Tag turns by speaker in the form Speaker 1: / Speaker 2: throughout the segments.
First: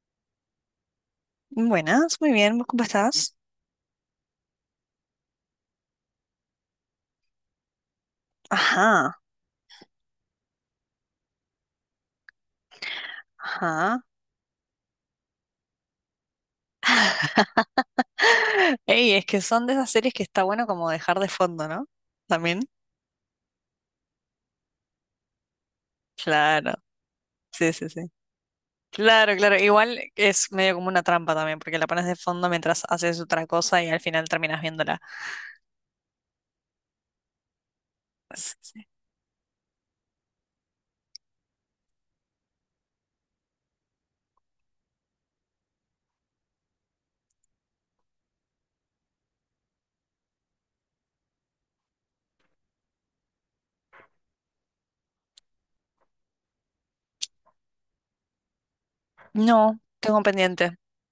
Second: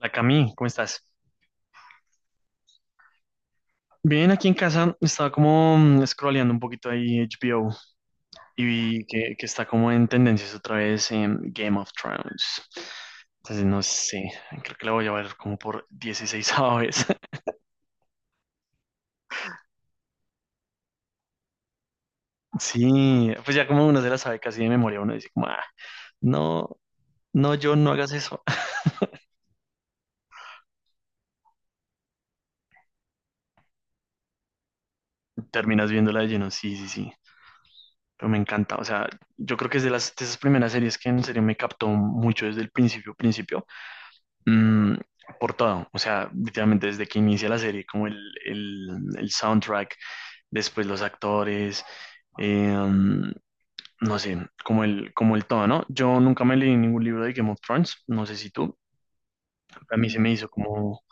Speaker 1: La Cami, ¿cómo estás?
Speaker 2: Buenas, muy bien, ¿cómo estás?
Speaker 1: Bien, aquí en casa estaba como scrolleando un poquito ahí HBO y vi
Speaker 2: Ajá,
Speaker 1: que está como en tendencias otra vez en Game of Thrones. Entonces, no
Speaker 2: ajá.
Speaker 1: sé, creo que la voy a ver como por 16 vez.
Speaker 2: Ey, es que son de esas series que está bueno como dejar de fondo, ¿no? También.
Speaker 1: Sí, pues ya como uno se la sabe casi de memoria, uno dice como, "Ah,
Speaker 2: Claro,
Speaker 1: no, no,
Speaker 2: sí,
Speaker 1: yo
Speaker 2: sí,
Speaker 1: no
Speaker 2: sí.
Speaker 1: hagas eso."
Speaker 2: Claro, claro. Igual es medio como una trampa también, porque la pones de fondo mientras haces otra cosa y al final terminas viéndola.
Speaker 1: Terminas viéndola de lleno, sí, sí, sí. Pero me
Speaker 2: Sí,
Speaker 1: encanta, o
Speaker 2: sí.
Speaker 1: sea, yo creo que es de las de esas primeras series que en serio me captó mucho desde el principio, principio. Mm, por todo, o sea, literalmente desde que inicia la serie, como el- el soundtrack, después los actores, eh, no sé, como el todo, ¿no? Yo nunca me leí ningún libro de Game of Thrones, no sé si tú,
Speaker 2: No,
Speaker 1: a mí
Speaker 2: tengo
Speaker 1: se
Speaker 2: un
Speaker 1: me hizo
Speaker 2: pendiente.
Speaker 1: como,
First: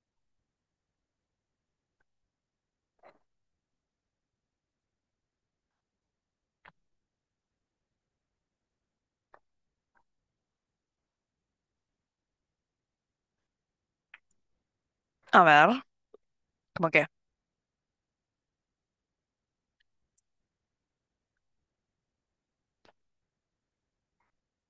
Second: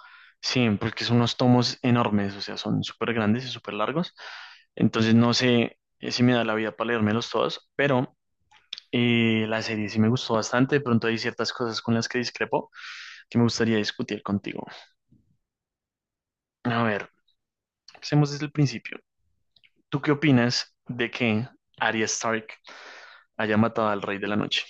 Speaker 1: sí, porque son unos tomos enormes, o sea, son súper grandes y súper largos, entonces no sé si me da la vida para leérmelos todos, pero la serie sí me gustó bastante, de pronto hay ciertas cosas con las que discrepo que me gustaría discutir contigo.
Speaker 2: A ver,
Speaker 1: A
Speaker 2: ¿cómo qué?
Speaker 1: ver, empecemos desde el principio. ¿Tú qué opinas de que Arya Stark haya matado al Rey de la Noche?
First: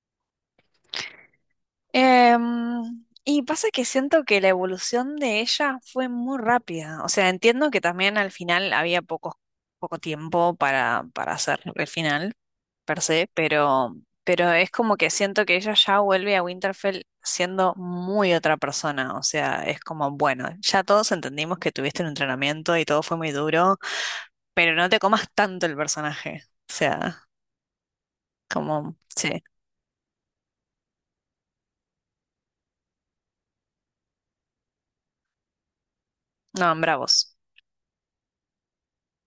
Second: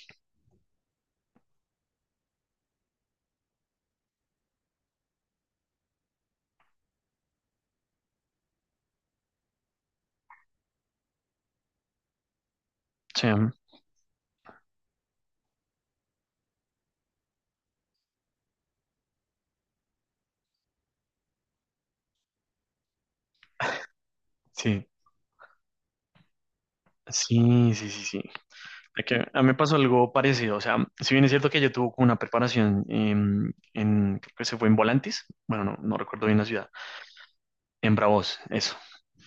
Speaker 2: Y pasa que siento que la evolución de ella fue muy rápida. O sea, entiendo que también al final había poco tiempo para hacer el final, per
Speaker 1: O
Speaker 2: se,
Speaker 1: sea,
Speaker 2: pero es como que siento que ella ya vuelve a Winterfell siendo muy otra persona. O sea, es como, bueno, ya todos entendimos que tuviste un entrenamiento y todo fue muy duro, pero
Speaker 1: sí,
Speaker 2: no te comas tanto el personaje. O sea,
Speaker 1: sí, sí, sí, sí.
Speaker 2: como,
Speaker 1: Es que a
Speaker 2: sí,
Speaker 1: mí me pasó algo parecido. O sea, si bien es cierto que yo tuve como una preparación en, creo que se fue en Volantis, bueno, no, no recuerdo bien la ciudad,
Speaker 2: no, bravos.
Speaker 1: en Bravos, eso,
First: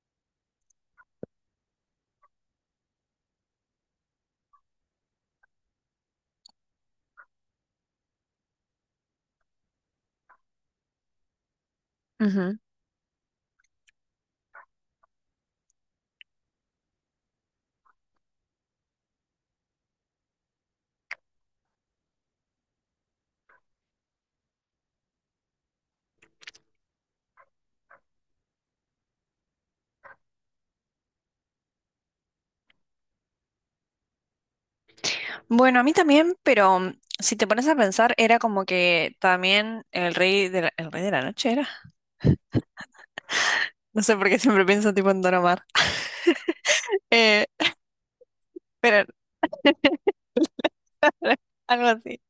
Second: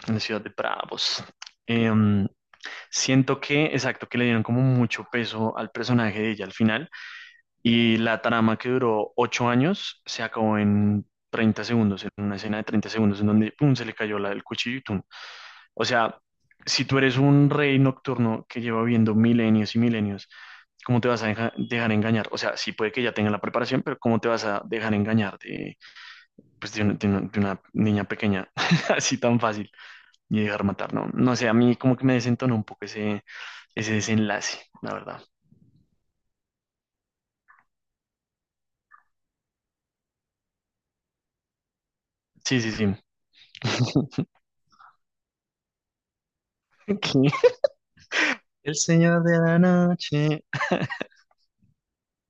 Speaker 1: en la ciudad de Bravos. Em, Siento que, exacto, que le dieron como mucho peso al personaje de ella al final. Y la trama que duró 8 años se acabó en 30 segundos, en una escena de 30 segundos, en donde pum, se le cayó la del cuchillo y tum. O sea, si tú eres un rey nocturno que lleva viendo milenios y milenios, ¿cómo te vas a dejar engañar? O sea, sí puede que ya tenga la preparación, pero ¿cómo te vas a dejar engañar de, pues de una niña pequeña así tan fácil y dejar matar? No, no sé, a mí como que me desentonó un poco ese desenlace, la verdad.
Speaker 2: Bueno, a mí también, pero si te pones a pensar, era como que también el rey de la noche era.
Speaker 1: Sí, sí, sí.
Speaker 2: No sé por qué siempre pienso tipo en Don Omar. Eh,
Speaker 1: El
Speaker 2: pero
Speaker 1: señor de la noche.
Speaker 2: algo así.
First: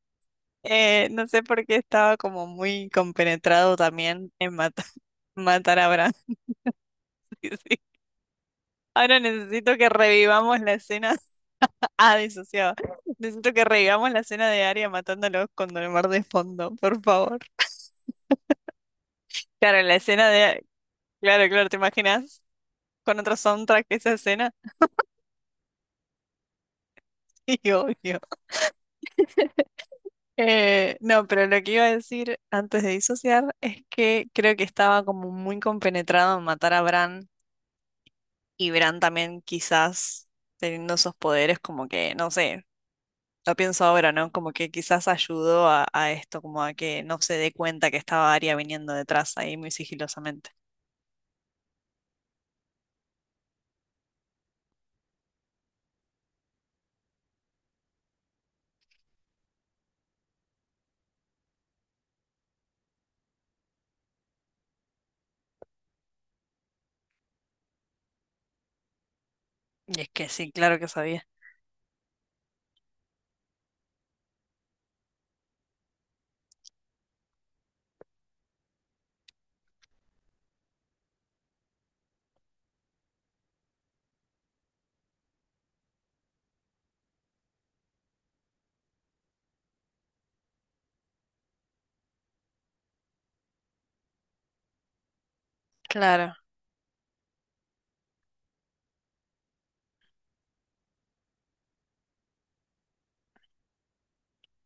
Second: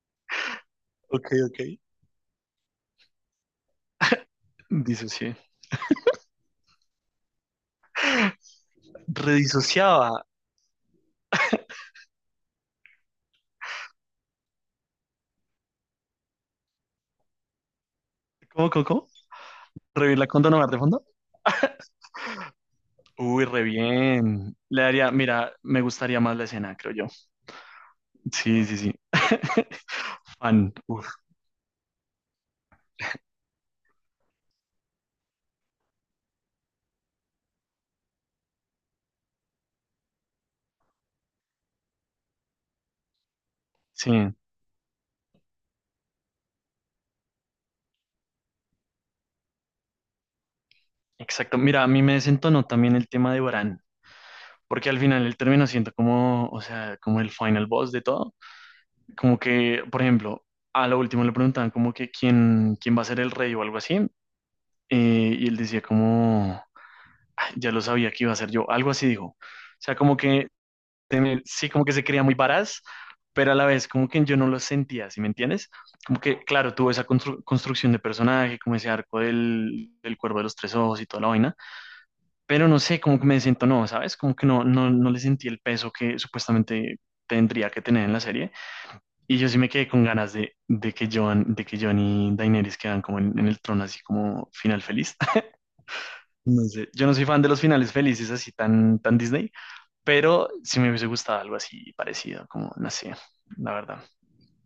Speaker 2: No
Speaker 1: Ok,
Speaker 2: sé
Speaker 1: ok.
Speaker 2: por qué estaba como muy compenetrado también en matar,
Speaker 1: Disocié.
Speaker 2: matar a Bran. Sí, sí. Ahora necesito que
Speaker 1: Redisociaba.
Speaker 2: revivamos la escena. Ah, disociado. Necesito que revivamos la escena de Arya matándolos con Don Omar de fondo, por favor.
Speaker 1: ¿Cómo, cómo, cómo?
Speaker 2: Claro, la
Speaker 1: ¿Revirla
Speaker 2: escena
Speaker 1: con Don
Speaker 2: de...
Speaker 1: Omar de fondo?
Speaker 2: Claro, claro, ¿te imaginas? Con otro
Speaker 1: Uy, re
Speaker 2: soundtrack esa escena.
Speaker 1: bien. Le daría, mira, me gustaría más la escena, creo yo.
Speaker 2: Y obvio.
Speaker 1: Sí, sí, sí. Fan. Uf,
Speaker 2: No, pero lo que iba a decir antes de disociar es que creo que estaba como muy compenetrado en matar a Bran y Bran también quizás teniendo esos poderes como que, no sé, lo pienso ahora, ¿no?
Speaker 1: sí.
Speaker 2: Como que quizás ayudó a esto, como a que no se dé cuenta que estaba Arya viniendo detrás ahí muy sigilosamente.
Speaker 1: Exacto. Mira, a mí me desentonó también el tema de Bran. Porque al final él termina siendo como, o sea, como el final boss de todo. Como que, por ejemplo, a lo último le preguntaban como que quién va a ser el rey o algo así. Y él decía como, ya lo sabía que iba a ser yo, algo así dijo. O sea,
Speaker 2: Y es
Speaker 1: como
Speaker 2: que
Speaker 1: que
Speaker 2: sí, claro que sabía.
Speaker 1: sí, como que se creía muy varaz, pero a la vez como que yo no lo sentía, ¿sí me entiendes? Como que, claro, tuvo esa construcción de personaje, como ese arco del cuervo de los tres ojos y toda la vaina, pero no sé, como que me siento no, ¿sabes? Como que no, no, no le sentí el peso que supuestamente tendría que tener en la serie. Y yo sí me quedé con ganas de que John y Daenerys quedan como en el trono, así como final feliz.
Speaker 2: Claro.
Speaker 1: No sé, yo no soy fan de los finales felices así tan, tan Disney, pero sí me hubiese gustado algo así parecido, como, no sé, la verdad.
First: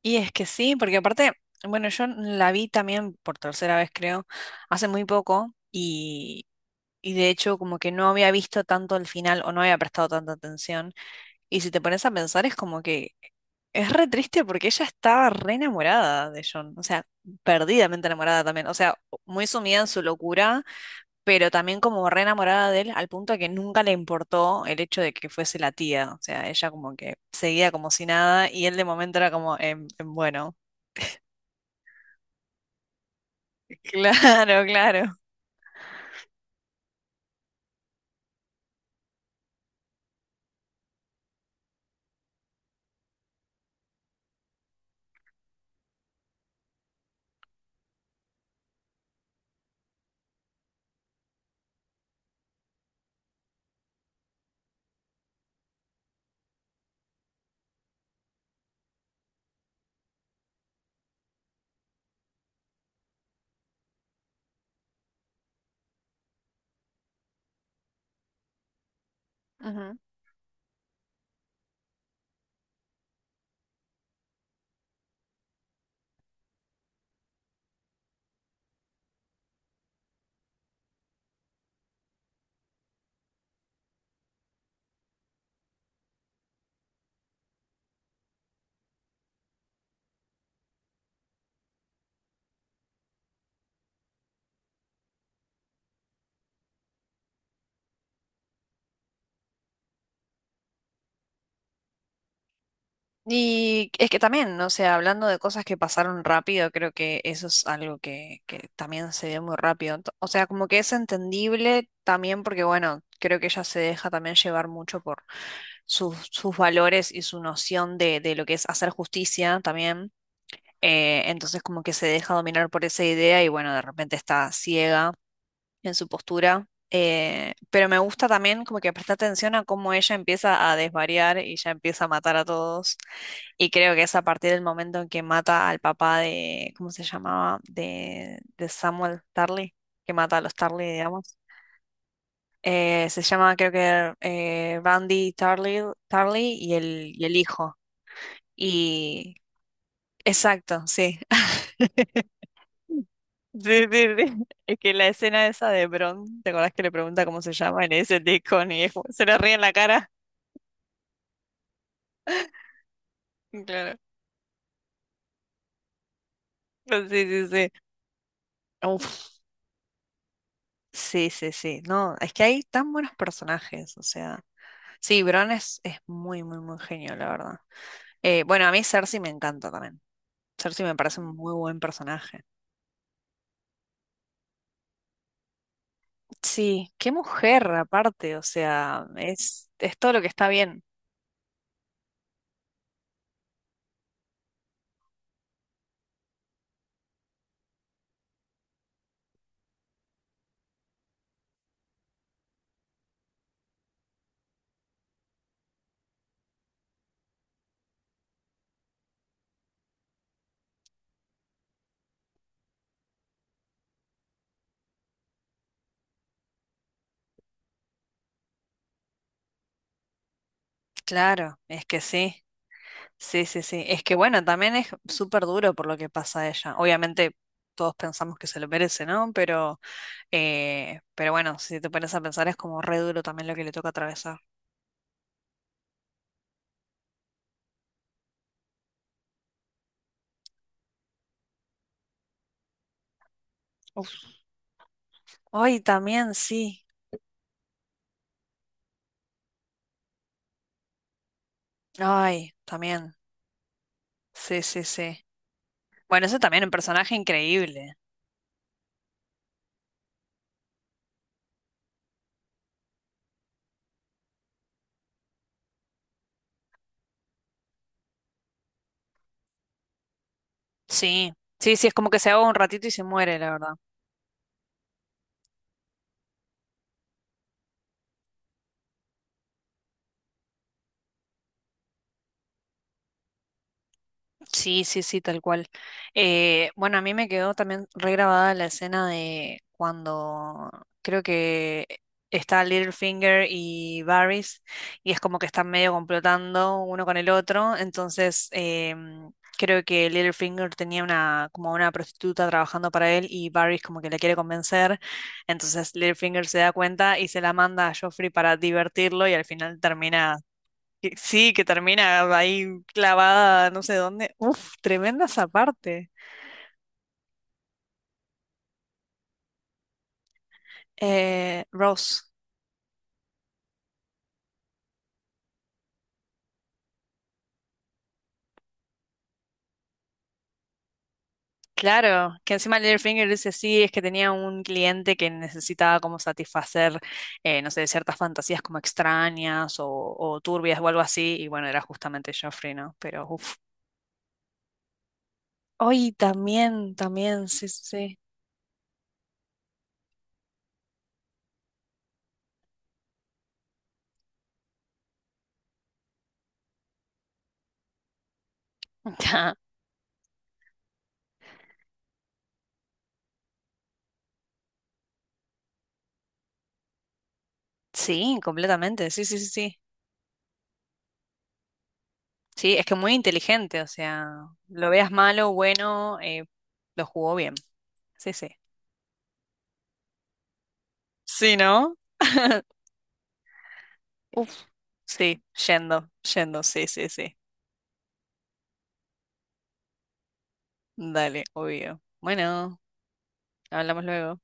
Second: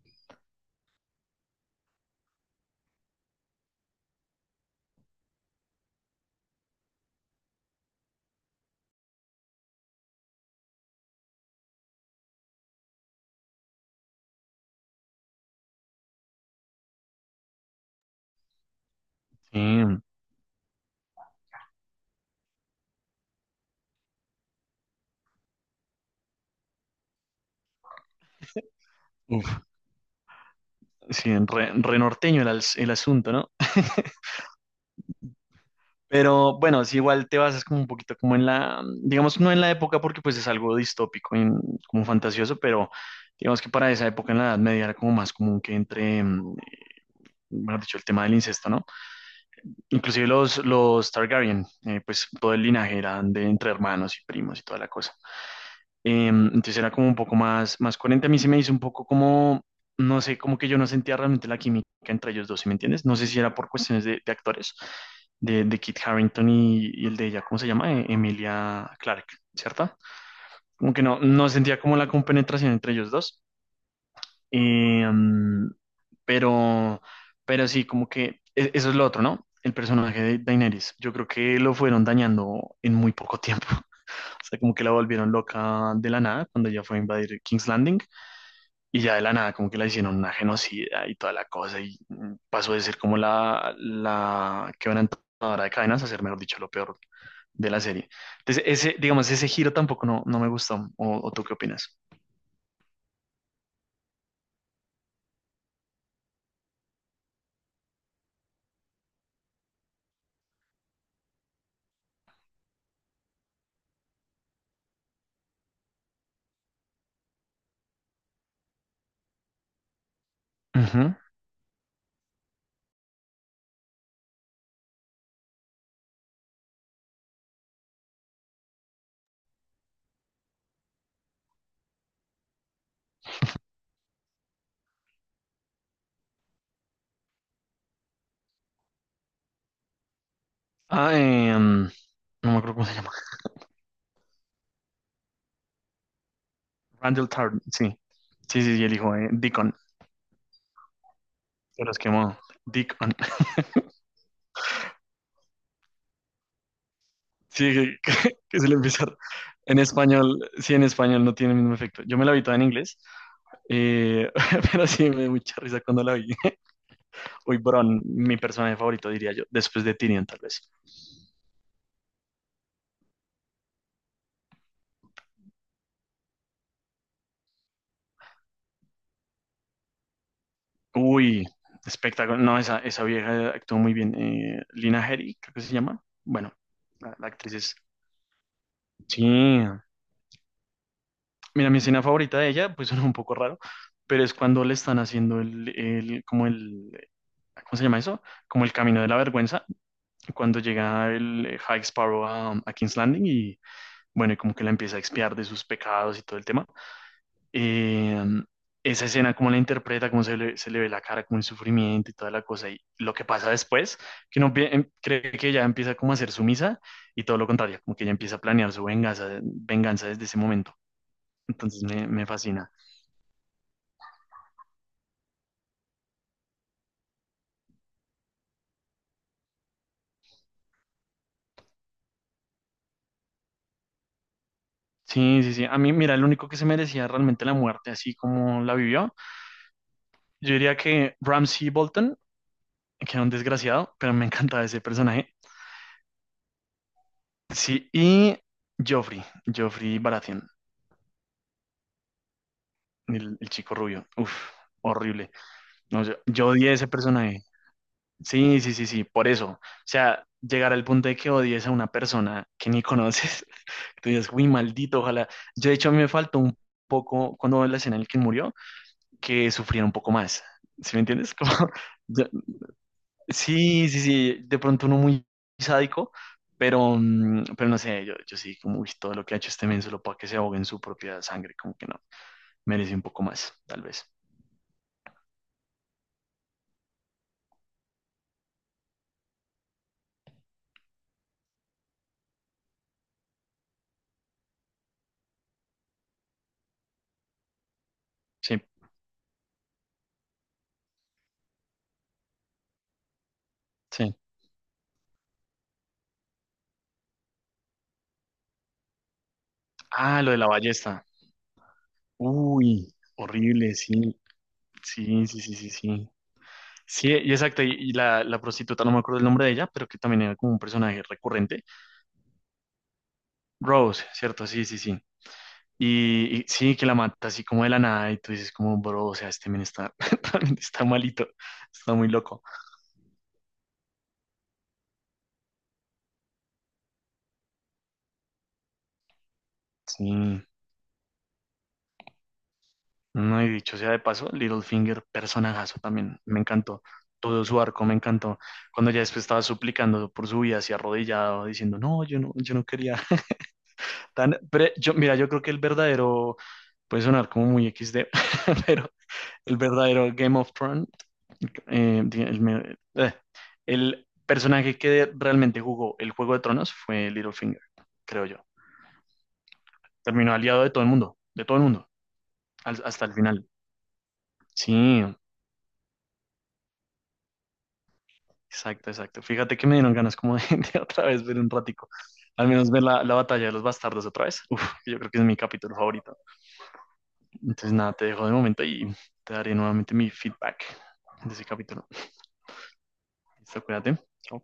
Speaker 2: Y es que sí, porque aparte, bueno, yo la vi también por tercera vez creo, hace muy poco. Y de hecho, como que no había visto tanto el final o no había prestado tanta atención. Y si te pones a pensar, es como que es re triste porque ella estaba re enamorada de John. O sea, perdidamente enamorada también. O sea, muy sumida en su
Speaker 1: Sí,
Speaker 2: locura, pero también como re enamorada de él, al punto de que nunca le importó el hecho de que fuese la tía. O sea, ella como que seguía como si nada y él de momento era como,
Speaker 1: uf,
Speaker 2: bueno,
Speaker 1: sí, re, re norteño el, el asunto, ¿no?
Speaker 2: claro, claro.
Speaker 1: Pero bueno, si igual te basas como un poquito como en la, digamos, no en la época porque pues es algo distópico, y como fantasioso, pero digamos que para esa época en la Edad Media era como más común que entre, mejor dicho, el tema del incesto, ¿no? Inclusive los Targaryen, pues todo el linaje eran de entre hermanos y primos y toda la cosa. Entonces era como un poco más, más coherente. A mí se me hizo un poco como, no sé, como que yo no sentía realmente la química entre ellos dos, ¿sí me entiendes? No sé si era por cuestiones de actores, de Kit Harington y el de ella, ¿cómo se llama? Emilia Clarke, ¿cierto? Como que no, no sentía como la compenetración entre ellos dos. Em, pero, pero sí, como que eso es lo otro, ¿no? El personaje de Daenerys. Yo creo que lo fueron dañando en muy poco tiempo. O sea, como que la volvieron loca de la nada cuando ella fue a invadir King's Landing y ya de la nada como que la hicieron una genocida y toda la cosa y pasó de ser como la quebrantadora de cadenas a ser, mejor dicho, lo peor de la serie. Entonces, ese, digamos, ese giro tampoco no, no me gustó. O tú qué opinas?
Speaker 2: Y es que también, o sea, hablando de cosas que pasaron rápido, creo que eso es algo que también se ve muy rápido. Ento- O sea, como que es entendible también porque, bueno, creo que ella se deja también llevar mucho por sus valores y su noción de lo que es hacer justicia también.
Speaker 1: Ujú.
Speaker 2: Entonces, como que se deja dominar por esa idea y, bueno, de repente está ciega en su postura. Eh, pero me gusta también como que presta atención a cómo ella empieza a desvariar y ya empieza a matar a todos. Y creo que es a partir del momento en que mata al papá de, ¿cómo se llamaba? De Samuel Tarly, que mata a los Tarly,
Speaker 1: Ah,
Speaker 2: digamos.
Speaker 1: no me acuerdo cómo se llama.
Speaker 2: Se llama creo que Randy Tarly y y
Speaker 1: Randall
Speaker 2: el
Speaker 1: Tarn,
Speaker 2: hijo.
Speaker 1: sí. Sí, sí, sí, el hijo de
Speaker 2: Y
Speaker 1: Deacon,
Speaker 2: exacto, sí.
Speaker 1: se los quemó. Deacon.
Speaker 2: Sí, sí, sí. Es que la escena esa de Bron, ¿te acordás que le pregunta cómo se
Speaker 1: Sí,
Speaker 2: llama? Y le
Speaker 1: que,
Speaker 2: dice
Speaker 1: que- se
Speaker 2: Deacon
Speaker 1: le
Speaker 2: y es
Speaker 1: empieza
Speaker 2: como-
Speaker 1: a-
Speaker 2: se le ríe en la
Speaker 1: En
Speaker 2: cara.
Speaker 1: español, sí, en español no tiene el mismo efecto. Yo me la vi toda en inglés,
Speaker 2: Claro.
Speaker 1: eh, pero sí me dio mucha risa cuando la vi.
Speaker 2: Sí, sí,
Speaker 1: Uy,
Speaker 2: sí.
Speaker 1: Bron, mi personaje favorito, diría
Speaker 2: Uf,
Speaker 1: yo, después de Tyrion, tal vez.
Speaker 2: sí, sí, sí. No, es que hay tan buenos personajes, o sea. Sí, Bron es muy, muy, muy genio, la verdad. Bueno, a mí Cersei me encanta también. Cersei me parece un
Speaker 1: Uy,
Speaker 2: muy buen
Speaker 1: espectáculo.
Speaker 2: personaje.
Speaker 1: No, esa vieja actuó muy bien. Lina Headey, creo que se llama. Bueno,
Speaker 2: Sí, qué
Speaker 1: la actriz
Speaker 2: mujer
Speaker 1: es.
Speaker 2: aparte, o sea,
Speaker 1: Sí.
Speaker 2: es todo lo que está bien.
Speaker 1: Mira, mi escena favorita de ella, pues suena un poco raro, pero es cuando le están haciendo como el, ¿cómo se llama eso? Como el camino de la vergüenza cuando llega el High Sparrow a King's Landing y bueno, y como que la empieza a expiar de sus pecados y todo el tema. Eh, Esa escena, cómo la interpreta, cómo se le ve la cara, como el sufrimiento y toda la cosa. Y lo que pasa después, que uno cree que ella empieza como a ser sumisa y todo lo contrario, como que ella empieza a planear su venganza, venganza desde ese momento.
Speaker 2: Claro,
Speaker 1: Entonces
Speaker 2: es que
Speaker 1: me
Speaker 2: sí.
Speaker 1: fascina.
Speaker 2: Sí, sí, sí. Es que bueno, también es súper duro por lo que pasa a ella. Obviamente todos pensamos que se lo merece, ¿no? Pero bueno, si te pones a pensar es como re duro también lo que le toca atravesar.
Speaker 1: Sí, sí, sí. A mí, mira, el único que se merecía realmente la muerte, así como la vivió, yo diría que Ramsay Bolton, que era un desgraciado, pero me
Speaker 2: Uf.
Speaker 1: encantaba ese personaje.
Speaker 2: Ay, también, sí.
Speaker 1: Sí, y Joffrey, Joffrey Baratheon,
Speaker 2: Ay, también.
Speaker 1: el chico rubio. Uf,
Speaker 2: Sí, sí, sí.
Speaker 1: horrible. No, yo,
Speaker 2: Bueno, ese
Speaker 1: yo
Speaker 2: también es un
Speaker 1: odié ese
Speaker 2: personaje
Speaker 1: personaje.
Speaker 2: increíble.
Speaker 1: Sí, sí, sí, sí, por eso. O sea, llegar al punto de que odies a una persona que ni conoces, tú dices, uy, maldito, ojalá. Yo, de hecho, a mí me faltó un poco, cuando veo la escena en la que murió, que sufriera un poco más. ¿Sí me
Speaker 2: Sí.
Speaker 1: entiendes? Como,
Speaker 2: Sí, sí, es como que
Speaker 1: yo,
Speaker 2: se ahoga un ratito y se muere, la verdad.
Speaker 1: sí, sí, sí, de pronto uno muy sádico, pero, pero no sé, yo sí, como uy, todo lo que ha hecho este men solo para que se ahogue en su propia sangre, como que no, merece un poco más, tal vez.
Speaker 2: Sí, sí, sí, tal cual. Bueno, a mí me quedó también regrabada la escena de cuando creo que está Littlefinger y Varys y es como que están medio complotando uno con el otro. Entonces,
Speaker 1: Sí,
Speaker 2: creo que Littlefinger tenía una como una prostituta trabajando para él y Varys como que
Speaker 1: sí.
Speaker 2: la quiere convencer. Entonces, Littlefinger se da cuenta y se la manda a Joffrey para divertirlo y al final
Speaker 1: Ah, lo
Speaker 2: termina
Speaker 1: de la ballesta.
Speaker 2: que- Sí, que termina ahí
Speaker 1: Uy,
Speaker 2: clavada
Speaker 1: horrible,
Speaker 2: no sé
Speaker 1: sí,
Speaker 2: dónde. Uf, tremenda
Speaker 1: sí, sí,
Speaker 2: esa
Speaker 1: sí, sí, sí.
Speaker 2: parte.
Speaker 1: Sí, y exacto, y la prostituta, no me acuerdo el nombre de ella, pero que también era como un personaje recurrente.
Speaker 2: Rose,
Speaker 1: Rose, ¿cierto? Sí, sí, sí. Y sí, que la mata así como de la nada y tú dices como, bro, o sea, este men está, realmente está malito, está muy
Speaker 2: claro,
Speaker 1: loco.
Speaker 2: que encima Littlefinger dice sí, es que tenía un cliente que necesitaba como satisfacer, no sé, ciertas fantasías como extrañas o
Speaker 1: Sí,
Speaker 2: turbias o algo así, y bueno, era justamente Joffrey, ¿no? Pero
Speaker 1: no he
Speaker 2: uf.
Speaker 1: dicho sea de paso, Littlefinger, personajazo
Speaker 2: Hoy
Speaker 1: también, me encantó.
Speaker 2: también,
Speaker 1: Todo
Speaker 2: también,
Speaker 1: su
Speaker 2: sí, sí,
Speaker 1: arco me
Speaker 2: sí.
Speaker 1: encantó. Cuando ya después estaba suplicando por su vida, así arrodillado, diciendo, no, yo no quería. Tan, pero yo, mira, yo, creo que el verdadero, puede sonar como muy XD, pero el verdadero Game of Thrones eh, di- el, eh, el personaje que realmente jugó el Juego de Tronos fue Littlefinger, creo
Speaker 2: Sí,
Speaker 1: yo.
Speaker 2: completamente, sí, sí, sí, sí.
Speaker 1: Terminó aliado de todo el mundo, de todo el mundo,
Speaker 2: Sí, es que
Speaker 1: hasta el
Speaker 2: muy
Speaker 1: final.
Speaker 2: inteligente, o sea, lo
Speaker 1: Sí,
Speaker 2: veas malo, bueno, lo jugó bien. Sí, sí.
Speaker 1: exacto, exacto. Fíjate que me dieron ganas como de, de otra vez ver un
Speaker 2: Sí,
Speaker 1: ratico.
Speaker 2: ¿no?
Speaker 1: Al menos ver la, la batalla de los bastardos otra vez. Uf,
Speaker 2: Uf,
Speaker 1: yo creo que es mi
Speaker 2: sí,
Speaker 1: capítulo
Speaker 2: yendo,
Speaker 1: favorito.
Speaker 2: yendo, sí, sí, sí.
Speaker 1: Entonces nada, te dejo de momento y te daré nuevamente mi feedback de
Speaker 2: Dale,
Speaker 1: ese capítulo.
Speaker 2: obvio. Bueno,
Speaker 1: Listo, cuídate.
Speaker 2: hablamos luego.
Speaker 1: Chao.